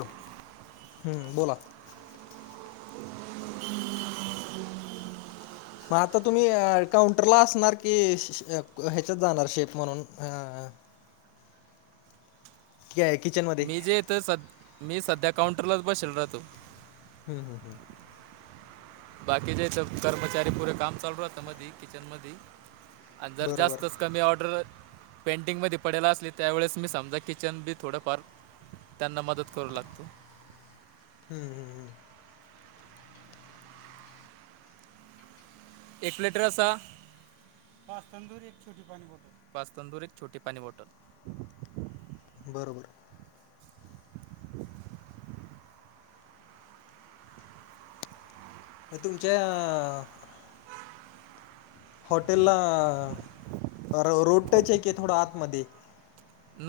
हम्म बोला. मग आता तुम्ही काउंटरला असणार की ह्याच्यात जाणार शेप म्हणून अ. किचन मध्ये. मी जे इथ स मी सध्या काउंटरलाच बसेल राहतो. हम् हम हम. बाकी जे कर्मचारी पुरे काम चालू राहतं मध किचनमध्ये आणि जर बरोबर जास्तच कमी ऑर्डर पेंटिंगमध्ये पडेला असली त्यावेळेस मी समजा किचन बी थोडंफार. त्यांना मदत करू लागतो. हम् हम्. एक लेटर रसा. पाच तंदूरी एक छोटी पाणी बॉटल, पाच तंदूरी एक छोटी पाणी बॉटल. बरोबर. तुमच्या अ. हॉटेलला रोडच आहे की थोडं आतमध्ये.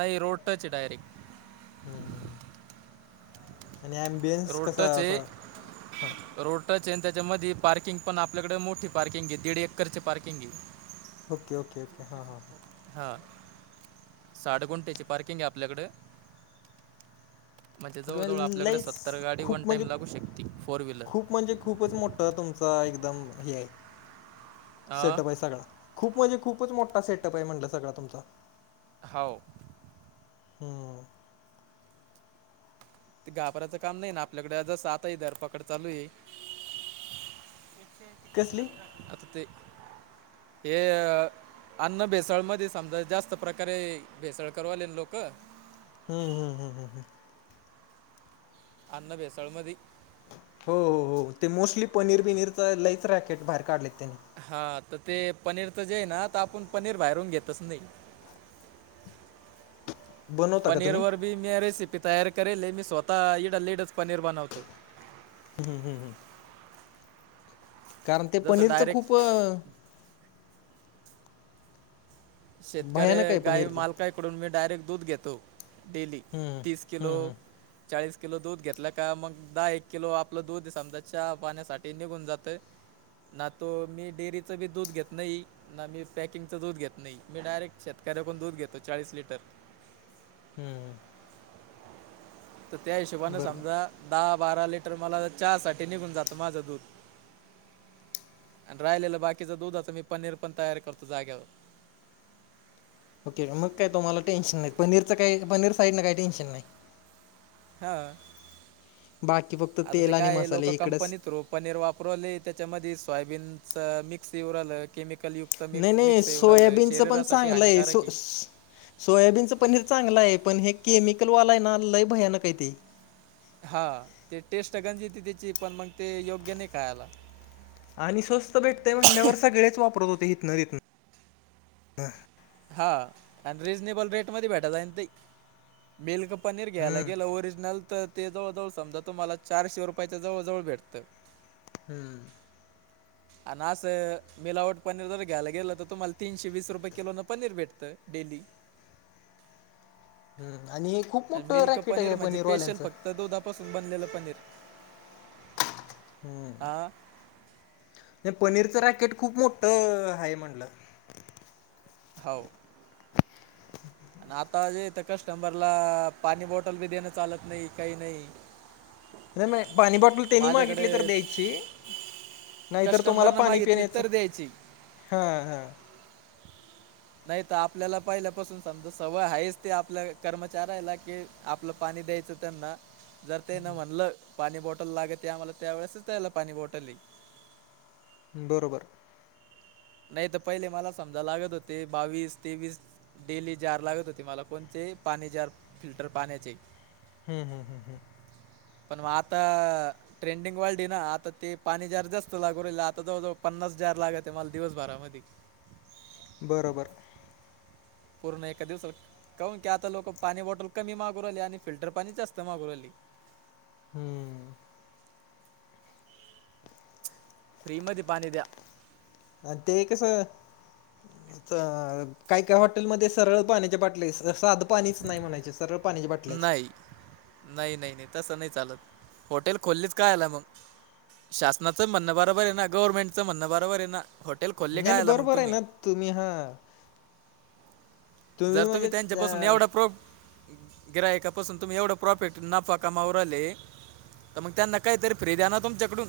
नाही रोड टच ये डायरेक्ट. हम् आणि आमबियन्स रोड कसा टच आहे असा ह. रोड टच त्याच्यामध्ये पार्किंग पण आपल्याकडे मोठी पार्किंग आहे दीड एकरची पार्किंग आहे. ओके ओके ओके हां हां. हा साठगुंट्याची पार्किंग आहे आपल्याकडं. म्हणजे ओके जवळजवळ म्हणजे आपल्याकडे लईच सत्तर गाडी वन खूप टाइम म्हणजे लागू शकते फोर व्हीलर. खूप म्हणजे खूपच मोठं तुमचा एकदम हे आहे अ सेटप आहे सगळा. खूप म्हणजे खूपच मोठा सेटप आहे म्हणटलं सगळा तुमचा. हाव. हम्म. ते घाबरायचं काम नाही ना आपल्याकडे ज स आता आहे धरपकड चालू आहे. कसली. आत ते हे. अन्न भेसळमध्ये समजा जास्त प्रकारे भेसळकरूवाले लोक. हम् हम हम हम हम. अन भेसळ मधी. हो हो हो ते मोस्टली पनीर बिनीरच लईच रॅकेट बाहेर काढलेत त्यानी. हा तर ते पनीरच जे आहे ना, तर आपण पनीर बाहेरून तर घेतच नाही. बनवता का पनीर तुम्ही वर बी म्या रेसिपी तयार करेल हे मी स्वतः इथल्या इथं पनीर बनवतो. हम हम हम हंम. कारण ते जसं पनीरचं डायरेक्ट खूप, भयानक शेतकऱ्या आहे गाय पनीरचं माल काय. कडून मी डायरेक्ट दूध घेतो, डेली हम्म तीस किलो. हम्म हम्म चाळीस किलो दूध घेतलं का मग, दहा एक किलो आपलं दूध समजा चहा पाण्यासाठी निघून जातंय. ना तो मी डेअरीचं बी दूध घेत नाही ना मी पॅकिंगचं दूध घेत नाई. मी डायरेक्ट शेतकऱ्याकून दूध घेतो चाळीस लिटर. हम्म. तर त्या हिशोबानें बरोबर समजा दहा बारा लिटर मला चहासाठी निघून जातं माझं दूध. अनं राहिलेलं बाकीच दुधाचं मी पनीर पण तयार करतो जाग्यावर. ओके मग काय तुम्हाला टेन्शन नाय पनीरचं काय पनीर साईडंन काय टेन्शन नाही. हां.. बाकी फक्त आता ते तेल आणि काय लोक मसाले इकडंच कंपनीत रोप. पनीर वापरवले त्याच्यामध्ये सोयाबीनचं मिक्स येऊ राहिलं केमिकल यु नाई नाई सोयाबीनच पण चांगलं हानिकारक सो आहे स. सोयाबीनचं पनीर चांगलं हाय पण हे केमिकलवाला ए ना लय भयानक आहे ते. हा ते टेस्ट गंज येती त्याची पण मग ते योग्य नाई खायला. आणि स्वस्त भेटतय म्हटल्यावर सगळेच वापरत होते हिथनं तिथन हां.. आणि रिझनेबल रेट मध्ये, भेटायचा आणि ते मिल्क पनीर घ्यायला हम्म गेलं, ओरिजनल तर. ते जवळ जवळ समजा, तुम्हाला चारशे रुपयाच्या जवळ जवळ भेटत. हम्म. आण असं मिलावट पनीर जर घ्यायला गेलं तर तुम्हाला तीनशे वीस रुपये किलो न पनीर भेटतं डेली. हम्म... आणि हे खूप मोठं रॅकेट आहे, पनीरवाल्यांचं. तर दुधापासून बनलेलं पनीर. ‌ हम्म. हा नाही पनीरचं रॅकेट खूप मोठ हाय म्हंटला. हौ. आणि आता जेथ कस्टमरला, पाणी बॉटल बी देणं चालत नाही काही नाही. नाही मग, पाणी बॉटल तेनी माझ्याकडे मागितली तर द्यायची. नाहीतर तुम्हाला कस्टंबरनं पाणी मागितली पिण्याचं तर द्यायची हा हा. नाही तर आपल्याला पहिल्यापासून समजा सवय आहेच ते आपल्या कर्मचाऱ्याला की आपलं पाणी द्यायचं त्यांना जर तेन म्हणलं पाणी बॉटल लागते, आम्हाला त्या वेळेसच त्याला पाणी बॉटल ये. बरोबर. नाही तर पहिले मला समजा लागत होते बावीस तेवीस डेली जार लागत होते मला कोणते पाणी जार फिल्टर पाण्याचे. हम् हम हम् हम. पन मग आता ट्रेंडिंग वाढली ना आता ते पाणी जार जास्त लागू राहिले, आता जवळजवळ पन्नास जार लागत मला दिवसभरामध्ये. बर बर. पूर्ण एका दिवस कौन की आता लोक पाणी बॉटल कमी मागू राहीले, आणि फिल्टर पाणी जास्त मागू राहीले. हम्म. फ्री मध्ये पाणी द्या. अन ते कसं काय काय हॉटेलमध्ये सरळ, पाण्याच्या बाटले साध पाणीच नाही म्हणायचे सरळ. पाण्याच्या बाटल्याच नाई नाही नाही नाही तसं नाही चालत होटेल खोललेच कायला मग? शासनाचं म्हणणं बरोबरे ना गव्हर्नमेंटचं म्हणं बरोबरे ना हॉटेल खोलले नाही नाही कायला मग बरोबर आहे तुम्ही. ना तुम्ही हा जर तुम्ही म्हणजे त्यांच्यापासून अं, एवढा प्रो गिराहीकापासून तुम्ही एवढं प्रॉफिट नफा कमाऊ राहीले. तर मग त्यांना काहीतर फ्रि द्या ना तुमच्याकडून.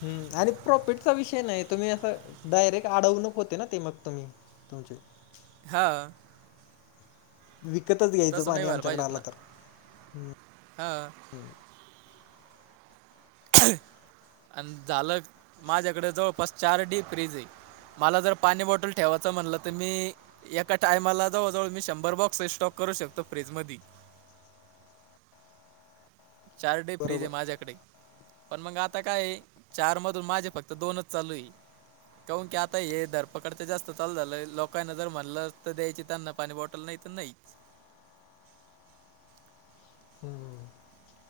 हम... आणि प्रॉफिटचा विषय नाय तुम्ही असं, डायरेक्ट आडवणूक होते ना ती मग तुम्ही. [unintelligible] हा. विकतचं घ्यायचं पाणी, आमच्याकडं आला तर. ह.. हम्म आणि झालं माझ्याकडे जवळपास चार डीप फ्रीज ये. मला जर पाणी बॉटल ठेवायचं, म्हणलं तर मी. एका टायमाला जवळजवळ मी शंभर बॉक्सेस स्टॉक करू शकतो फ्रीजमधी. चार डीप फ्रिजये बरोबर माझ्याकडे. पण मग आता काय चार मधून माझे फक्त दोनच चालूये. काून की आता हे धरपकडच त जास्तं चालू झालंय, लोकानं जर म्हणलं तर द्यायची त्यांना पाणी बॉटल. होटल नाही तर नाही.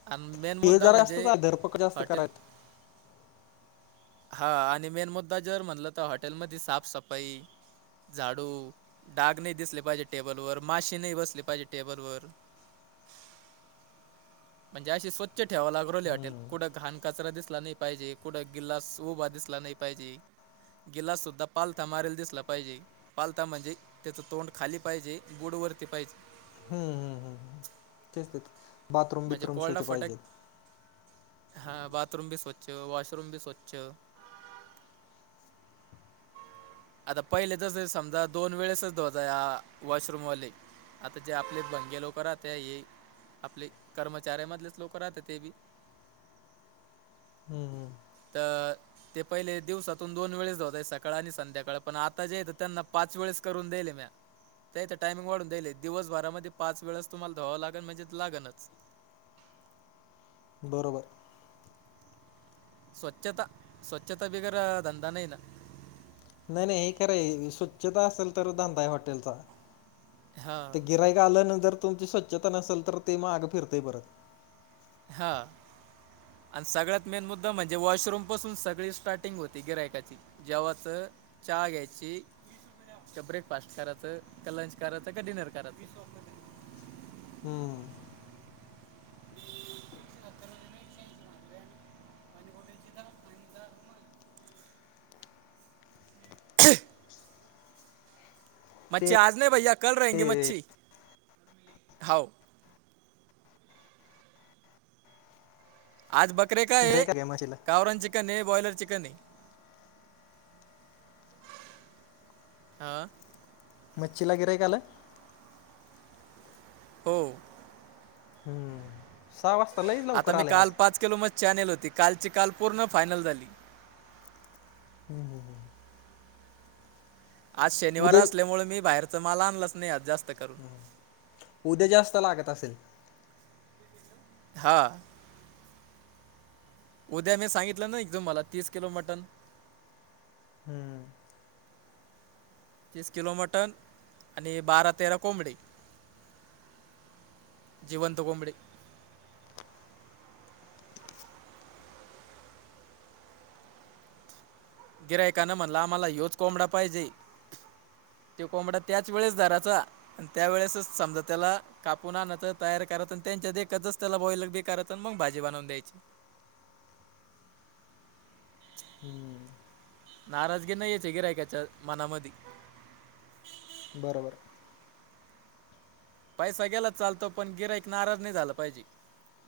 आणि मेन हे मुद्दा जरा असतं म्हणजे काय, धरपकड जास्त हॉटेल कराय येत. हा आणि मेन मुद्दा जर म्हणलं तर हॉटेलमध्येध साफसफाई. झाडू डाग नाही दिसले पाहिजे टेबल वर, माशी नाही बसले पाहिजे टेबल वर. म्हणजे असे स्वच्छ ठेवा लागू राहले हॉटेल. हम्म कुठं घाण कचरा दिसला नाही पाहिजे, कुठं गिलास उभा दिसला नाही. पाहिजे गिलास सुद्धा पालथा मारलं दिसला पाहिजे. पालता म्हणजे त्याचं तोंड खाली पाहिजे गुडवरती पाहिजे. हम्म हम् हम् तेच तेच बाथरूम म्हणजे बथरूम कोरडा स्वचे फटक पाहिजेत. हा बाथरूम भी स्वच्छ, वाॉशरूम भी स्वच्छ. आता पहिले तस समजा दोन, वेळेसच धुवत या वॉशरूम वाले. आता जे आपले भंगे लोक राहते हे, आपले कर्मचाऱ्यामधलेच लोक राहते ते बी. हम्म. हम्म तर ते पहिले दिवसातून दोन वेळेस धवतय सकाळ आणि संध्याकाळ, पण आता जे येत त्यांना पाच वेळेस करून देईले म्या. त्या टायमिंग वाढून दईय, दिवसभरामध्ये पाच वेळेस तुम्हाला धुवा लागेल म्हणजे लागनचं. बरोबर. स्वच्छता, स्वच्छता बिगर धंदा नाही ना. नाही नाही हे खराय स्वच्छता असेल तर धांंदा आहे हॉटेलचा. ते हा गिऱ्हाईक आल्यानंतर तुमची स्वच्छता नसेल, तर ते माग फिरतंय परत. हां. आणि सगळ्यात मेन मुद्दा म्हणजे, वॉशरूम पासून सगळी स्टार्टिंग होती गिऱ्हाईकाची. जवत चाहा ग याची. का ब्रेकफास्ट करायचं का, लंच कराचं का डिनर कराचं. हम्म. [unintelligible] ते मच्छी आज नाही भैया, कल रहेगी मच्छी हाव. आज बकरे काय आहे, गिरायक आलंय मच्छीला गावरन चिकन ये बॉयलर चिकन ये. अं.. मच्छीला गिऱ्हाईक आलं. हो. हम्म. सहा वाजता लै. आता मी काल पाच किलो मग, मच्छी आणली होती, कालची काल पूर्ण फायनल झाली. हम् हम हम. आज शनिवार उद्या असल्यामुळे, मी बाहेरचा माल आणलंच नाही आज जास्त करून. उद्या जास्तं लागत असेल. हं.. उद्या मी सांगितलं ना, एकदम मला तीस किलो मटन. हम्म. तीस किलो मटण आणि बारा तेरा कोंबडी. जिवंत कोंबडी. गिऱ्हाईकाने म्हणल आम्हाला ह्योच कोंबडा पाहिजे. तो कोंबडा त्याच वेळेस धराचा आणि त्यावेेळेसच समजा त्याला कापून आणाच तयार कराच आणि त्यांच्या देखतच त्याला बॉईल बी करायच मग भाजी बनवून द्यायची. हम्म. नाराजगी नाही येत गिऱ्हाईकच्या मनामध्ये. बरोबर. पैसा गेलाच चालतो, पण गिराईक नाराज नाही झाला पाहिजे,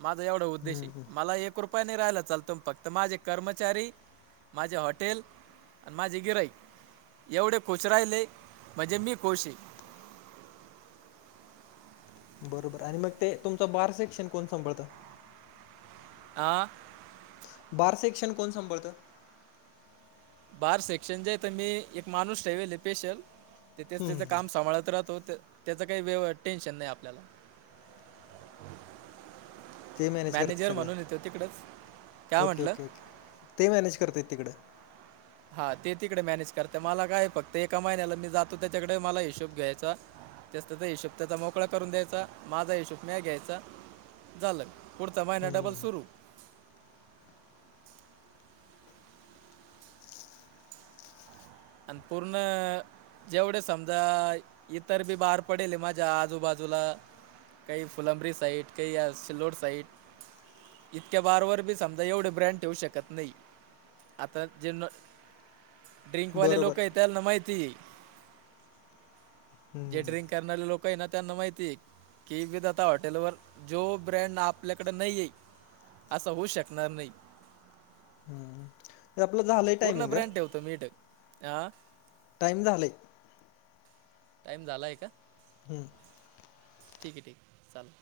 माझा एवढा उद्देश हम्म आहे. मला एक. कृपया नाही राहिला चालतो, फक्त माझे कर्मचारी माझे हॉटेल. आणि माझे गिरईक एवढे कोच राहिले म्हणजे मी खश आहे. बरोबर आणि मग ते, तुमचं बार सेक्शन कोण सांभाळतं. ह. बार सेक्शन कोण सांभाळतं? बार सेक्शन जे आहे तर मी एक माणूस ठेवेले स्पेशल. तेथच हम्म हम्म त्याचं हम्म. काम सांभाळत राहतो त्याच काही व टेन्शन नाही आपल्याला. ते मॅनेज करतात मॅनेजर म्हणून सगळं येतो तिकडच काय ओके म्हंटलं. Okay okay. ते मॅनेज करत आहेत तिकडं. हा ते तिकडे मॅनेज करतेमला काय. फक्त एका महिन्याला मी जातो त्याच्याकडे मला हिशोब घ्यायचा. त्यात त्याचा हिशोब त्याचा मोकळा करून द्यायचा. माझा हिशोब नाही घ्यायचा झालं. पुढचा महिना डबल हम्म सुरू. अन पूर्ण. जेवढे समजा इतर बी बााहर पडेल माझ्या आजूबाजूला. काही फुलंबरी साईट काही या सिल्लोर साईट. इतक्या बारवर बी समजा एवढे ब्रँड ठेवू शकत नाही. आता जे ड्रिंकवाले बरोबर लोक आहे त्यांना माहितीये. जे हम्म ड्रिंक करणारे लोक आहे ना त्यांना माहितीय. येऊ देतेत आता हॉटेल वर जो ब्रँड आपल्याकडे नाही आहे. असं होऊ शकणार नाही. हम्म. हे आपलं झालंय पूर्ण टायमिंग ब्रँड ठेवतो मी रिटेल हा. टाईम झालंय. टाइम झालाय का? हम्म. ठीक आहे ठीक चालतंय.